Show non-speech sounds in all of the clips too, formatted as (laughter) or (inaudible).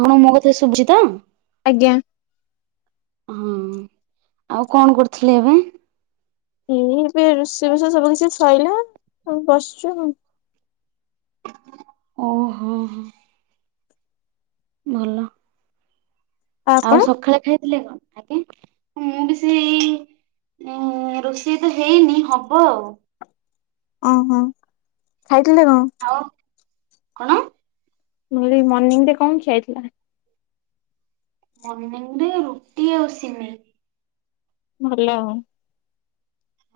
ହଁ ମୋ କଥା ସୁବୁଜି ତ? ଆଜ୍ଞା। ହଁ ଆଉ କଣ କରୁଥିଲେ ଏବେ? ଏଇ ଏବେ ରୋଷେଇ ବାସ ସବୁ କିଛି ସଇଲା ଆଉ ବସୁଛୁ ଆଉ। ଓ ହୋ ହଁ ହଁ। ଭଲ। ଆଉ ଆପଣ? ସକାଳେ ଖାଇଥିଲେ କଣ ଆଜ୍ଞା। ମୁଁ ବି ସେଇ ରୋଷେଇ ତ ହେଇନି ହବ ଆଉ। ଓହୋ ଖାଇଥିଲେ କଣ? ଆଉ କଣ? ମୁ କହିଲି ମର୍ଣ୍ଣିଂ ରେ କଣ ଖିଆହେଇଥିଲା? ମଣିନିଂ ରେ ରୁଟି ଆଉ ସିମେଇ। ଭଲ ଆଉ।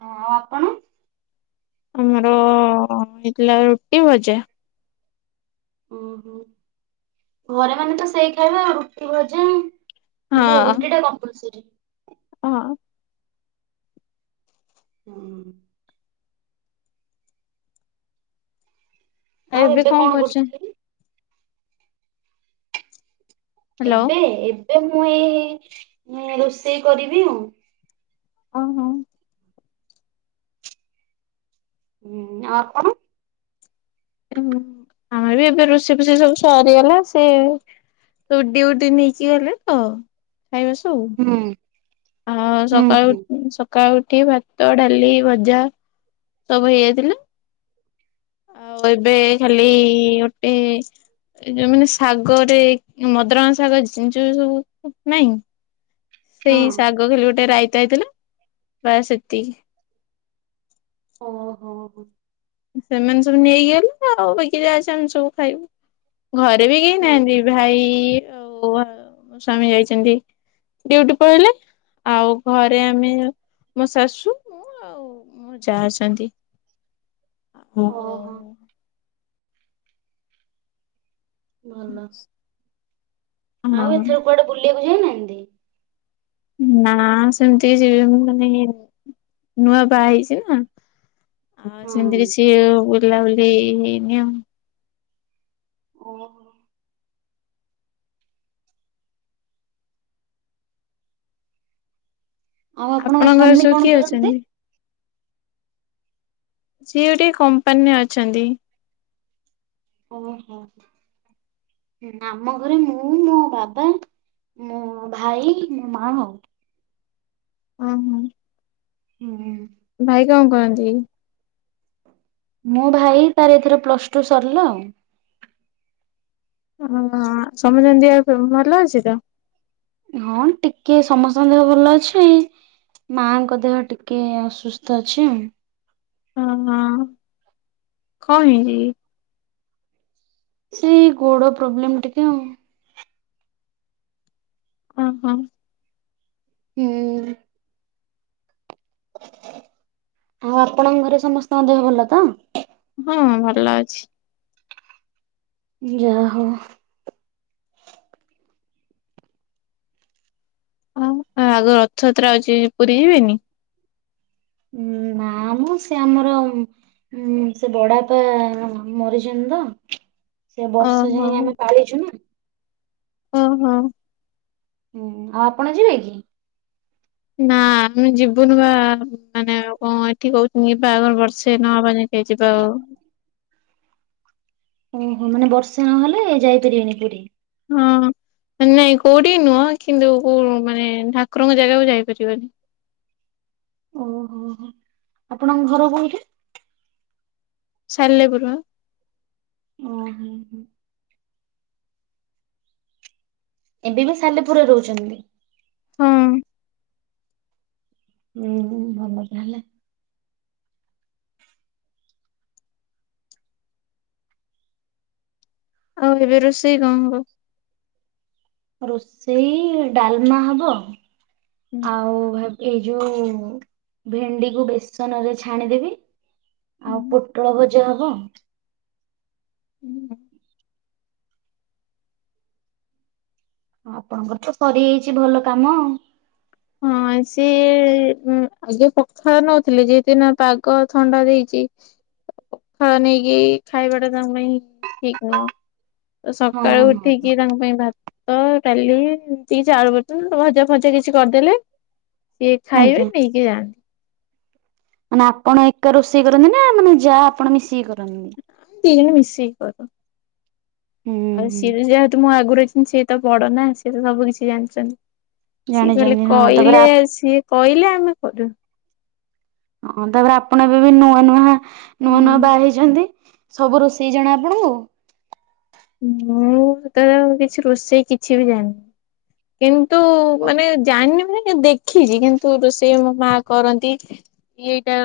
ହଁ ଆଉ ଆପଣ? ଆମର ହେଇଥିଲା ରୁଟି ଭଜା। ଓହୋ ଘରେ ମାନେ ତ ସେଇ ଖାଇବା ଆଉ ରୁଟି ଭଜା। ଏମିତି ଆଉ ହଁ। ରୁଟି ଟା କମ୍ପଲସରୀ। ହଁ। ହୁଁ। ଆଉ ଏବେ କଣ କରୁଚୁକି? ହ୍ୟାଲୋ। ଏବେ ଏବେ ମୁଁ ଏଇ ରୋଷେଇ କରିବି ଆଉ। ଓହୋ। ହୁଁ ଆଉ ଆପଣ? ଆମେ ବି ଏବେ ରୋଷେଇ ଫୋଷଇ ସବୁ ସରିଗଲା ସେ ଡିୟୁଟି ନେଇକି ଗଲେ ତ ଖାଇବା ସବୁ। ହୁଁ। ହଁ ହୁଁ ସକାଳ ହୁଁ। ଉଠିନି ସକା ସକାଳୁଉଠିକି ଭାତ ଡାଲି ଭଜା ସବୁ ହେଇଯାଇଥିଲା। ଆଉ ଏବେ ଖାଲି ଗୋଟେ ଏ ଯୋଉ ମାନେ ଶାଗରେ ମଦରଙ୍ଗା ସାଗ ଜିନିଷୁ ସବୁ ନାଇଁ? ହଁ ସେଇ ଶାଗ ଖାଲି ଗୋଟେ ରାଇତା ହେଇଥିଲା ବାସ୍ ସେତିକି। ଓ ହୋ ହଁ। ସେମାନେ ସବୁ ନେଇକି ଗଲେ ଆଉ ବିକି ଯାହା ଅଛି ଆମେ ସବୁ ଖାଇବୁ। ଘରେ ବି କେହି ନାହାନ୍ତି ଭାଇ ଆଉ ମୋ ସ୍ଵମୀ ଯାଇଛନ୍ତି। ଡ୍ୟୁଟି ପଳେଇଲେ ଆଉ ଘରେ ଆମେ ମୋ ଶାଶୁ ଆଉ ମ ଯା ଅଛନ୍ତି। ହଁ ଓହୋ ମେ। ଭଲ। (inaudible) ଆଉ ହଁ ଏଥର କୁଆଡେ ବୁଲିବାକୁ ଯାଇନାହାନ୍ତି? ନା ସେମିତି କି ଯିବି ମୁ ମାନେ ନୂଆ ବାହା ହେଇଚି ନା। ସେମିତି ହୁଁ। କିଛି ବୁଲାବୁଲି ହେଇନି ଆଉ। ହଁ। ଆଉ ଆପଣଙ୍କ ଆପଣଙ୍କର ସ୍ଵାମୀ ସବୁ କଣ କିଏ କରନ୍ତି? ଅଛନ୍ତି? ସିଏ ଗୋଟେ କମ୍ପାନୀରେ ଅଛନ୍ତି। ଓହୋ। ଆମ ଘରେ ମୁଁ ମୋ ବାବା ମୋ ଭାଇ ମାମୁଁ। ହଁ ହଁ। (inaudible) ଭାଇ କଣ କରନ୍ତି? ମୋ ଭାଇ ତାର ଏଥର ପ୍ଲସ ଟୁ ସରିଲା ଆଉ। ଓ ସମତ ଙ୍କ ଦେହ ଭଲ ଅଛି ତ? ହଁ ଟିକେ ସମସ୍ତଙ୍କ ଦେହ ଭଲ ଅଛି ମାଙ୍କ ଦେହ ଟିକେ ଅସୁସ୍ଥ ଅଛି। ଓ ହଁ କଣ ହେଇଛି କି? ସେଇ ଗୋଡ ପ୍ରୋବ୍ଲେମ୍ ଟିକେ ଆଉ। ଓହୋ। ହୁଁ। ଆଉ ଆପଣଙ୍କ ଘରେ ସମସ୍ତଙ୍କ ଦେହ ଭଲ ତ? ହଁ ଭଲ ଅଛି। ଯାହଉ। ହଉ ଆଗ ରଥଯାତ୍ରା ଅଛି ପୁରୀ ଯିବେନି? ଉଁ ନା ମ ସେ ଆମର ହୁଁ ସେ ବଡାପା ମାମୁଁ ମରିଚନ୍ତି ତ ସେ ବର୍ଷ ଓହୋ ଯାଏଁ ଆମେ ପାଳିଛୁ ନା। ଓ ହୋ। ହୁଁ ଆପଣ ଯିବେ କି? ନା ଆମେ ଯିବୁନୁ ବା ମାନେ କଣ ଏଠି କହୁଛନ୍ତି ବାହାଘର ବର୍ଷେ ନହେବା ଯାଙ୍କେ ହେ ଯିବା ଅ। ଓହୋ ମାନେ ବର୍ଷେ ନହଲେ ଯାଇପାରିବେନି ପୁରୀ? ହଁ ନାଇଁ କୋଉଠିକି ନୁହଁ କିନ୍ତୁ କୋଉ ମାନେ ଠାକୁରଙ୍କ ଜାଗାକୁ ଯାଇପାରିବନି। ଓହୋ ହୋ। ଆପଣଙ୍କ ଘର କୋଉଠି? ସାଲେପୁର ହାଁ ଓୁ ହୁ, ହୁଁ ହୁଁ (inaudible) ଏବେ ବି ସାଲେପୁରରେ ରହୁଛନ୍ତି। ହଁ ହୁଁ ଭଲ ତା ହଲେ (inaudible) ଆଉ ଏବେ ରୋଷେଇ କଣ ହବ। ରୋଷେଇ ଡାଲମା ହବ ଆଉ ଭାତ, ଏଇ ଯୋଉ ଭେଣ୍ଡିକୁ ବେସନ ରେ ଛାଣିଦେବି, ଆଉ ପୋଟଳ ଭଜା ହବ। ହୁଁ। ଆପଣଙ୍କର ତ ସରି ଯାଇଛି ଭଲ କାମ ଆଉ, ହଁ ସିଏ ଆଗେ ପଖାଳ ନଉଥିଲେ ଯି ଦିନ ପାଗ ଥଣ୍ଡା ଦେଇଛି। ଖ ନେଇକି ଖାଇବାଟା ତାଙ୍କୁ ନ ଠିକ ନୁହଁ (inaudible) ତ ହଁ ସକାଳୁ ହଁ ଉଠିକି ତାଙ୍କ ପାଇଁ ଭାତ, ଭାତ, ଡ଼ାଲି ଏମିତି କିଛି ଆଳୁର୍ଭତା, ଭଜା ଫଜା କିଛି କରିଦେଲେ ସିଏ ଆଜ୍ଞା ଖାଇବେ ନେଇକି ଯାଆନ୍ତି। ମାନେ ଆପଣ ଏକା ରୋଷେଇ କରନ୍ତି, ନା ମାନେ ଯାଆ, ଆପଣ ମିଶିକି କରନ୍ତି। ନା ଦିଜଣ ମିଶିକି କରୁ, ହୁଁ ଆଉ ହୁଁ ସିଏ ଯେହେତୁ ମୋ ଆଗରୁ ଆଇଛନ୍ତି। ସିଏ ତ ବଡ଼ ନା ସିଏ ତ ସବୁ କିଛି ଜାଣିଛନ୍ତି। ସିଏ ଖାଲି ଜାଣିଛନ୍ତି ହଁ ତାପରେ କହିଲେ ଆପ ସିଏ କହିଲେ ଆମେ କରିବୁ। ହଁ ତାପରେ ଆପଣ ଏବେ ବି ନୂଆ ନୂଆ ନୂଆ ହଁ। ନୂଆ ବାହା ହେଇଛନ୍ତି। ଅଛନ୍ତି ସବୁ ରୋଷେଇ ଜଣା ଆପଣଙ୍କୁ, ମୁଁ ତ କିଛି ରୋଷେଇ କିଛି ବି ଜାଣିନି, କିନ୍ତୁ ହଁ। ମାନେ ଜାଣିନି ମାନେ ଦେଖିଛି, କିନ୍ତୁ ରୋଷେଇ ଆମ ମା କରନ୍ତି। ଏଇଟା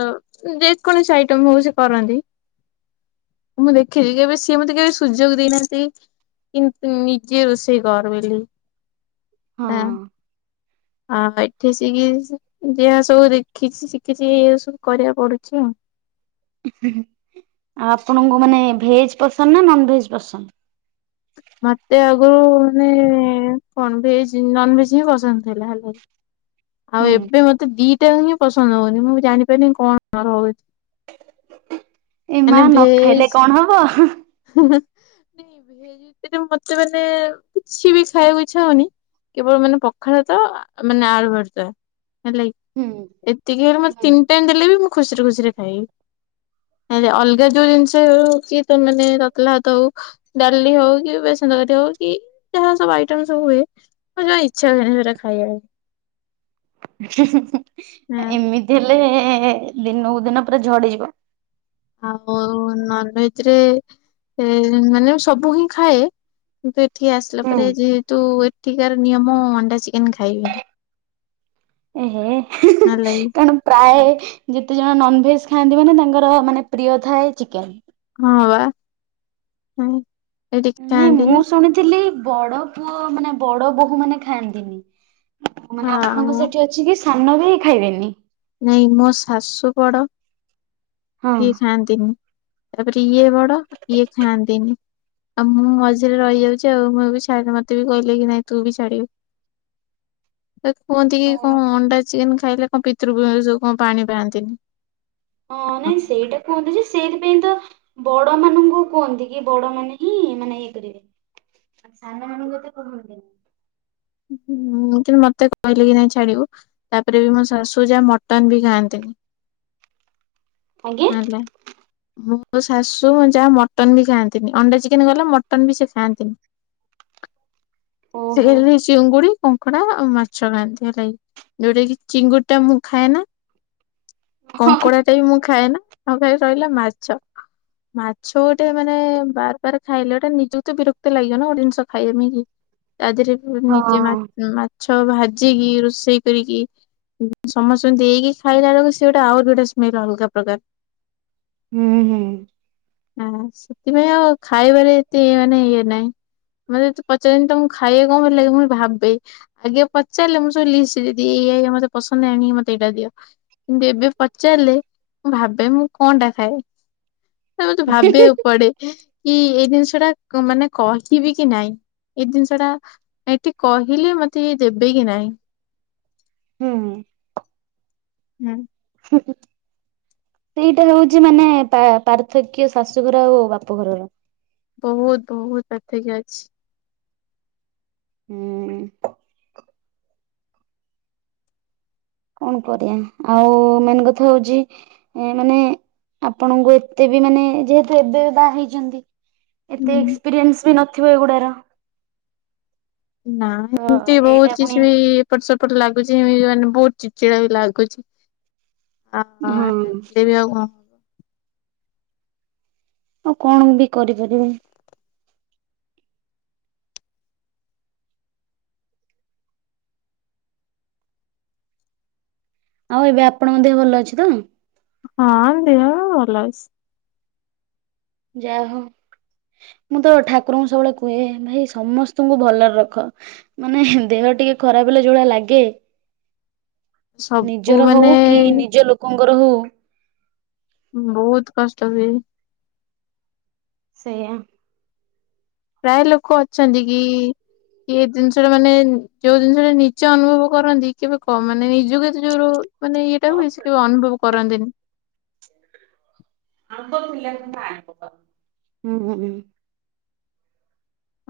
ଯେକୌଣସି ଆଇଟମ ହଉ ସେ କରନ୍ତି। ମୁଁ ଦେଖିଛି, କେବେ ସିଏ ମତେ କେବେ ସୁଯୋଗ ଦେଇନାହାନ୍ତି। କିନ୍ତୁ ନିଜେ ରୋଷେଇ ଘର ବୋଲି, ହଁ। ଆଉ ଏଠି ସେ ଯାହା ସବୁ ଦେଖିଛି, ଶିଖିଛି ଏଇ ସବୁ କରିବାକୁ ପଡୁଛି ଆଉ ଆଉ ଆପଣଙ୍କୁ ମାନେ ଭେଜ ପସନ୍ଦ ନନଭେଜ୍ ପସନ୍ଦ, ମତେ ଆଗରୁ ମାନେ କଣ ଭେଜ ନନ ଭେଜ୍ ହିଁ ପସନ୍ଦ ଥିଲା ହେଲା, ଆଉ ହୁଁ ଏବେ ମତେ ଦିଟା ହିଁ ପସନ୍ଦ ହଉନି ମୁଁ ଜାଣିପାରିନି କଣ ହଉଛି। ଏ ମା ମାନେ ନ ଖାଇଲେ ଭେଜ୍ (inaudible) କଣ ହବ? ହିଁ, (inaudible) ହିଁ ହିଁ, ମତେ ମାନେ କିଛି ବି ଖାଇବାକୁ ଇଛା ହଉନି। କେବଳ ମାନେ ପଖାଳ ଭାତ, ମାନେ ଆଳୁ ଭର୍ତା। ହେଲାକି, ହୁଁ। ଏତିକି ରୁ ମୋର ହୁଁ। ତିନି (inaudible) ଦେଲେ ବି ମୁଁ ଖୁସିରେ ଖୁସିରେ ଖାଇବି ଅଲଗା ଯୋଉ ଜିନିଷ ହଉଚି (inaudible) ଯେ ତତଲା ଭାତ, ହଉ ଡାଲି ହଉ କି ବେସନତକାରୀ, ହଉ କି ଯାହା ସବୁ ଆଇଟମ ସବୁ ହୁଏ, ମୋର ଜମା ଇଚ୍ଛା ହୁଏନି, ସେଗୁରା ଖାଇବାକୁ। ହିଁ, ହିଁ, ହିଁ, ହଁ ଏମିତି ହେଲେ ଦିନକୁ ଦିନ ପୁରା ଝଡିଯିବ। ଆଉ ନନ ଭେଜରେ ଏ ମାନେ ମୁଁ ସବୁ ହିଁ ଖାଏ କିନ୍ତୁ ଏଠି ଆସିଲା ହୁଁ। ପରେ ଯେହେତୁ ଏଠିକାର ନିୟମ ଅଣ୍ଡା, ଚିକେନ ଖାଇବିନି। ଏ ହେଁ, ହିଁ, ହେଲା କି ହିଁ କାଣୁ ପ୍ରାଏ ଯେତେ ଜଣ ନନଭେଜ ଖାଆନ୍ତି ମାନେ, ତାଙ୍କର ମାନେ ପ୍ରିୟ ଥାଏ ଚିକେନ୍। ହଁ, ବା, ହଁ। ନାଇଁ ମୁଁ ଶୁଣିଥିଲି, ବଡ ପୁଅ ମାନେ ବଡ ବୋହୂ ମାନେ ଖାଆନ୍ତିନି। ଆ ମାନେ ଆପଣଙ୍କ ସେଠି ଅଛି କି, ସାନ ବି ଖାଇବେନି। ନାଇଁ ମୋ ଶାଶୁ ବଡ, ହଁ। ସିଏ ଖାଆନ୍ତିନି। ତା ପରେ ଇଏ ବଡ, ଇଏ ଖାଆନ୍ତିନି। ଆଉ ମୁଁ ମଝିରେ ରହିଯାଉଚି ଆଉ, ମୁଁ ବି ଛାଡି, ମତେ ବି କହିଲେ କି ନାଇଁ ତୁ ବି ଛାଡିବୁ। ସେ କୁହନ୍ତି କି ଓହୋ କଣ ଅଣ୍ଡା ଚିକେନ ଖାଇଲେ କଣ ପିତୃପୁରୁଷ କଣ ସବୁ ପାଣି ପାଆନ୍ତିନି। ହଁ, ନାଇଁ ସେଇଟା କୁହନ୍ତୁ ଯେ ସେଇଥିପାଇଁ ତ ବଡ ମାନଙ୍କୁ କୁହନ୍ତି, କି ବଡ ମାନେ ହିଁ ମାନେ ଇଏ କରିବେ। ସାନ ମାନଙ୍କୁ ଏତେ କୁହନ୍ତିନି। ହୁଁ, କିନ୍ତୁ ମତେ କହିଲେ କି ନାଇଁ ଛାଡିବୁ। ତା ପରେ ବି ମୋ ଶାଶୁ, ଯା ମଟନ ବି ଖାଆନ୍ତିନି, ଆଜ୍ଞା (unintelligible) (inaudible) ମୋ ଶାଶୁ ମୋ ଯା ମଟନ୍ ବି ଖାଆନ୍ତିନି। ଅଣ୍ଡା, ଚିକେନ ଗଲା, ମଟନ ବି ସେ ଖାଆନ୍ତିନି। (unintelligible) ଓହୋ। ଚିଙ୍ଗୁଡି, କଙ୍କଡା ଆଉ ମାଛ ଖାଆନ୍ତି, ହେଲା କିି? ଯୋଉଟା କି ଚିଙ୍ଗୁଡି ଟା ମୁଁ ଖାଏନା। କଙ୍କଡା ଟା ବି ମୁଁ ଖାଏନା। ଆଉ ଖାଲି ରହିଲା ମାଛ ମାଛ ଗୋଟେ ମାନେ ବାର ବାର ମାଛ ଖାଇଲେ, ଗୋଟେ ନିଜ କୁ ତ ବିରକ୍ତି ଲାଗିବ ନା, ଗୋଟେ ଜିନିଷ ଖାଇବା ପାଇଁ କି। ତା ଦେହରେ ପୁଣି ହଁ ନିଜେ ମା ହୁଁ ମାଛ ଭାଜିକି, ରୋଷେଇ କରିକି ସମସ୍ତଙ୍କୁ ଦେଇକି ଖାଇଲା ବେଳକୁ, ସେ ଗୋଟେ ଆଉରି ଗୋଟେ ସ୍ମେଲ୍ ଅଲଗା ପ୍ରକାର। ହୁଁ, ହୁଁ। ହଁ, ସେଥିପାଇଁ ଆଉ ଖାଇବାରେ ଏତେ ମାନେ ଇଏ ନାହିଁ। ମତେ ଏତେ ପଚାରନ୍ତି ତମକୁ ଖାଇବାକୁ କଣ ହେଲା କି, ମୁଁ ଭାବେ ଆଗେ ପଚାରିଲେ ମୁଁ ସବୁ ଲିଷ୍ଟ ଦେଇଦିଏ। ଏଇ, ଏଇଆ, ଏଇଆ ମତେ ପସନ୍ଦ ଆଣିକି ମତେ ଏଇଟା ଦିଅ। କିନ୍ତୁ ଏବେ ପଚାରିଲେ ମୁଁ ଭାବେ, ମୁଁ କଣ ଟା ଖାଏ? ସେ ମତେ ଭାବିବାକୁ ପଡେ। କି ଏଇ ଜିନିଷ ଟା ମାନେ କହିବି କି ନାଇଁ, ଏଇ ଜିନିଷ ଟା ଏଠି କହିଲେ, ମତେ ଇଏ ଦେବେ କି ନାଇଁ? ହୁଁଉ। ହୁଁ। ହିଁ ହିଁ। ସେଇଟା ହେଉଚି ମାନେ ପା ପାର୍ଥକ୍ୟ, ଶାଶୁଘର ଆଉ ବାପଘରର। ବହୁତ ବହୁତ ପାର୍ଥକ୍ୟ ଅଛି। ହୁଁ। କଣ କରିବା? ଆଉ ମେନ୍ କଥା ହଉଚି ଏ ମାନେ, ଆପଣଙ୍କୁ ଏତେ ବି ମାନେ, ଯେହେତୁ ଏବେ ବାହା ହେଇଚନ୍ତି ଏତେ ହୁଁ ଏକ୍ସପିରିଏନ୍ସ ବି ନଥିବ ଏଗୁଡାର। ନା ତ ଏମିତି, ଏଇଟା ବହୁତ ପୁଣି କିଛି ବି ଏପଟ ସେପଟ ଲାଗୁଚି, ଏମତି ମାନେ ବହୁତ ଚିଡଚିଡା ବି ଲାଗୁଚି। ହଁ ହଁ, ଲାଗିଲେ ବି ଆଉ କଣ? ହବ। ଆଉ କଣ ମୁଁ ବି କରିପାରିବେ। ଆଉ ଏବେ ଆପଣଙ୍କ ଦେହ ଭଲ ଅଛି ତ? ହଁ ଅ, ଦେହ ଭଲ ଅଛି। ଯା ହଉ। ମୁଁ ତ ଠାକୁରଙ୍କୁ ସବୁବେଳେ କୁହେ ଭାଇ ସମସ୍ତଙ୍କୁ ଭଲରେ ରଖ। ମାନେ ଦେହ ଟିକେ ଖରାପ ହେଲେ ଯଉଳିଆ ଲାଗେ। ସବୁ ନିଜର ହଉ ମାନେ କି ନିଜ ଲୋକଙ୍କର ହଉ। ବହୁତ କଷ୍ଟ ହୁଏ। ସେଇଆ। ପ୍ରାୟ ଲୋକ ଅଛନ୍ତି କି କି ଏ ଜିନିଷ ଟା ମାନେ ଯୋଉ ଜିନିଷ ଟା ନିଜେ ଅନୁଭବ କରନ୍ତି କିନ୍ତୁ କନ୍ ମାନେ ନିଜକୁ ଏତେ ଜୋର୍ ମାନେ ଇଏଟା କୁ ବେଶି କେହି ଅନୁଭବ କରନ୍ତିନି। ଆପିଲ ଆପଁଁ (inaudible)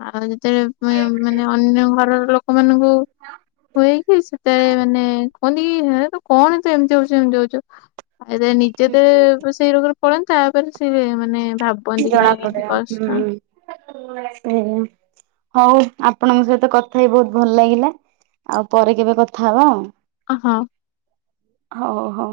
ଆଉ ଯେତେବେଳେ ମାନେ ଅନ୍ୟ ଘରର ଲୋକମାନଙ୍କୁ ହୁଏ କି ସେତେବେଳେ ମାନେ କୁହନ୍ତି ହେ ତୁ କଣ ଏମିତି ହଉଚୁ ସେମିତି ହଉଚୁ। ଆଉ ନିଜେ ତ ସେଇ ରୋଗରେ ପଳନ୍ତା ତାପରେ ସେ ମାନେ ଭାବ ଜଣା ପଡିଆ ହୁଁ ହୁଁ। ହଉ ଆପଣଙ୍କ ସହିତ କଥା ହେଇ ବହୁତ ଭଲ ଲାଗିଲା। ଆଉ ପରେ କେବେ କଥା ହେବା। ହଁ। ହଉ ହଉ।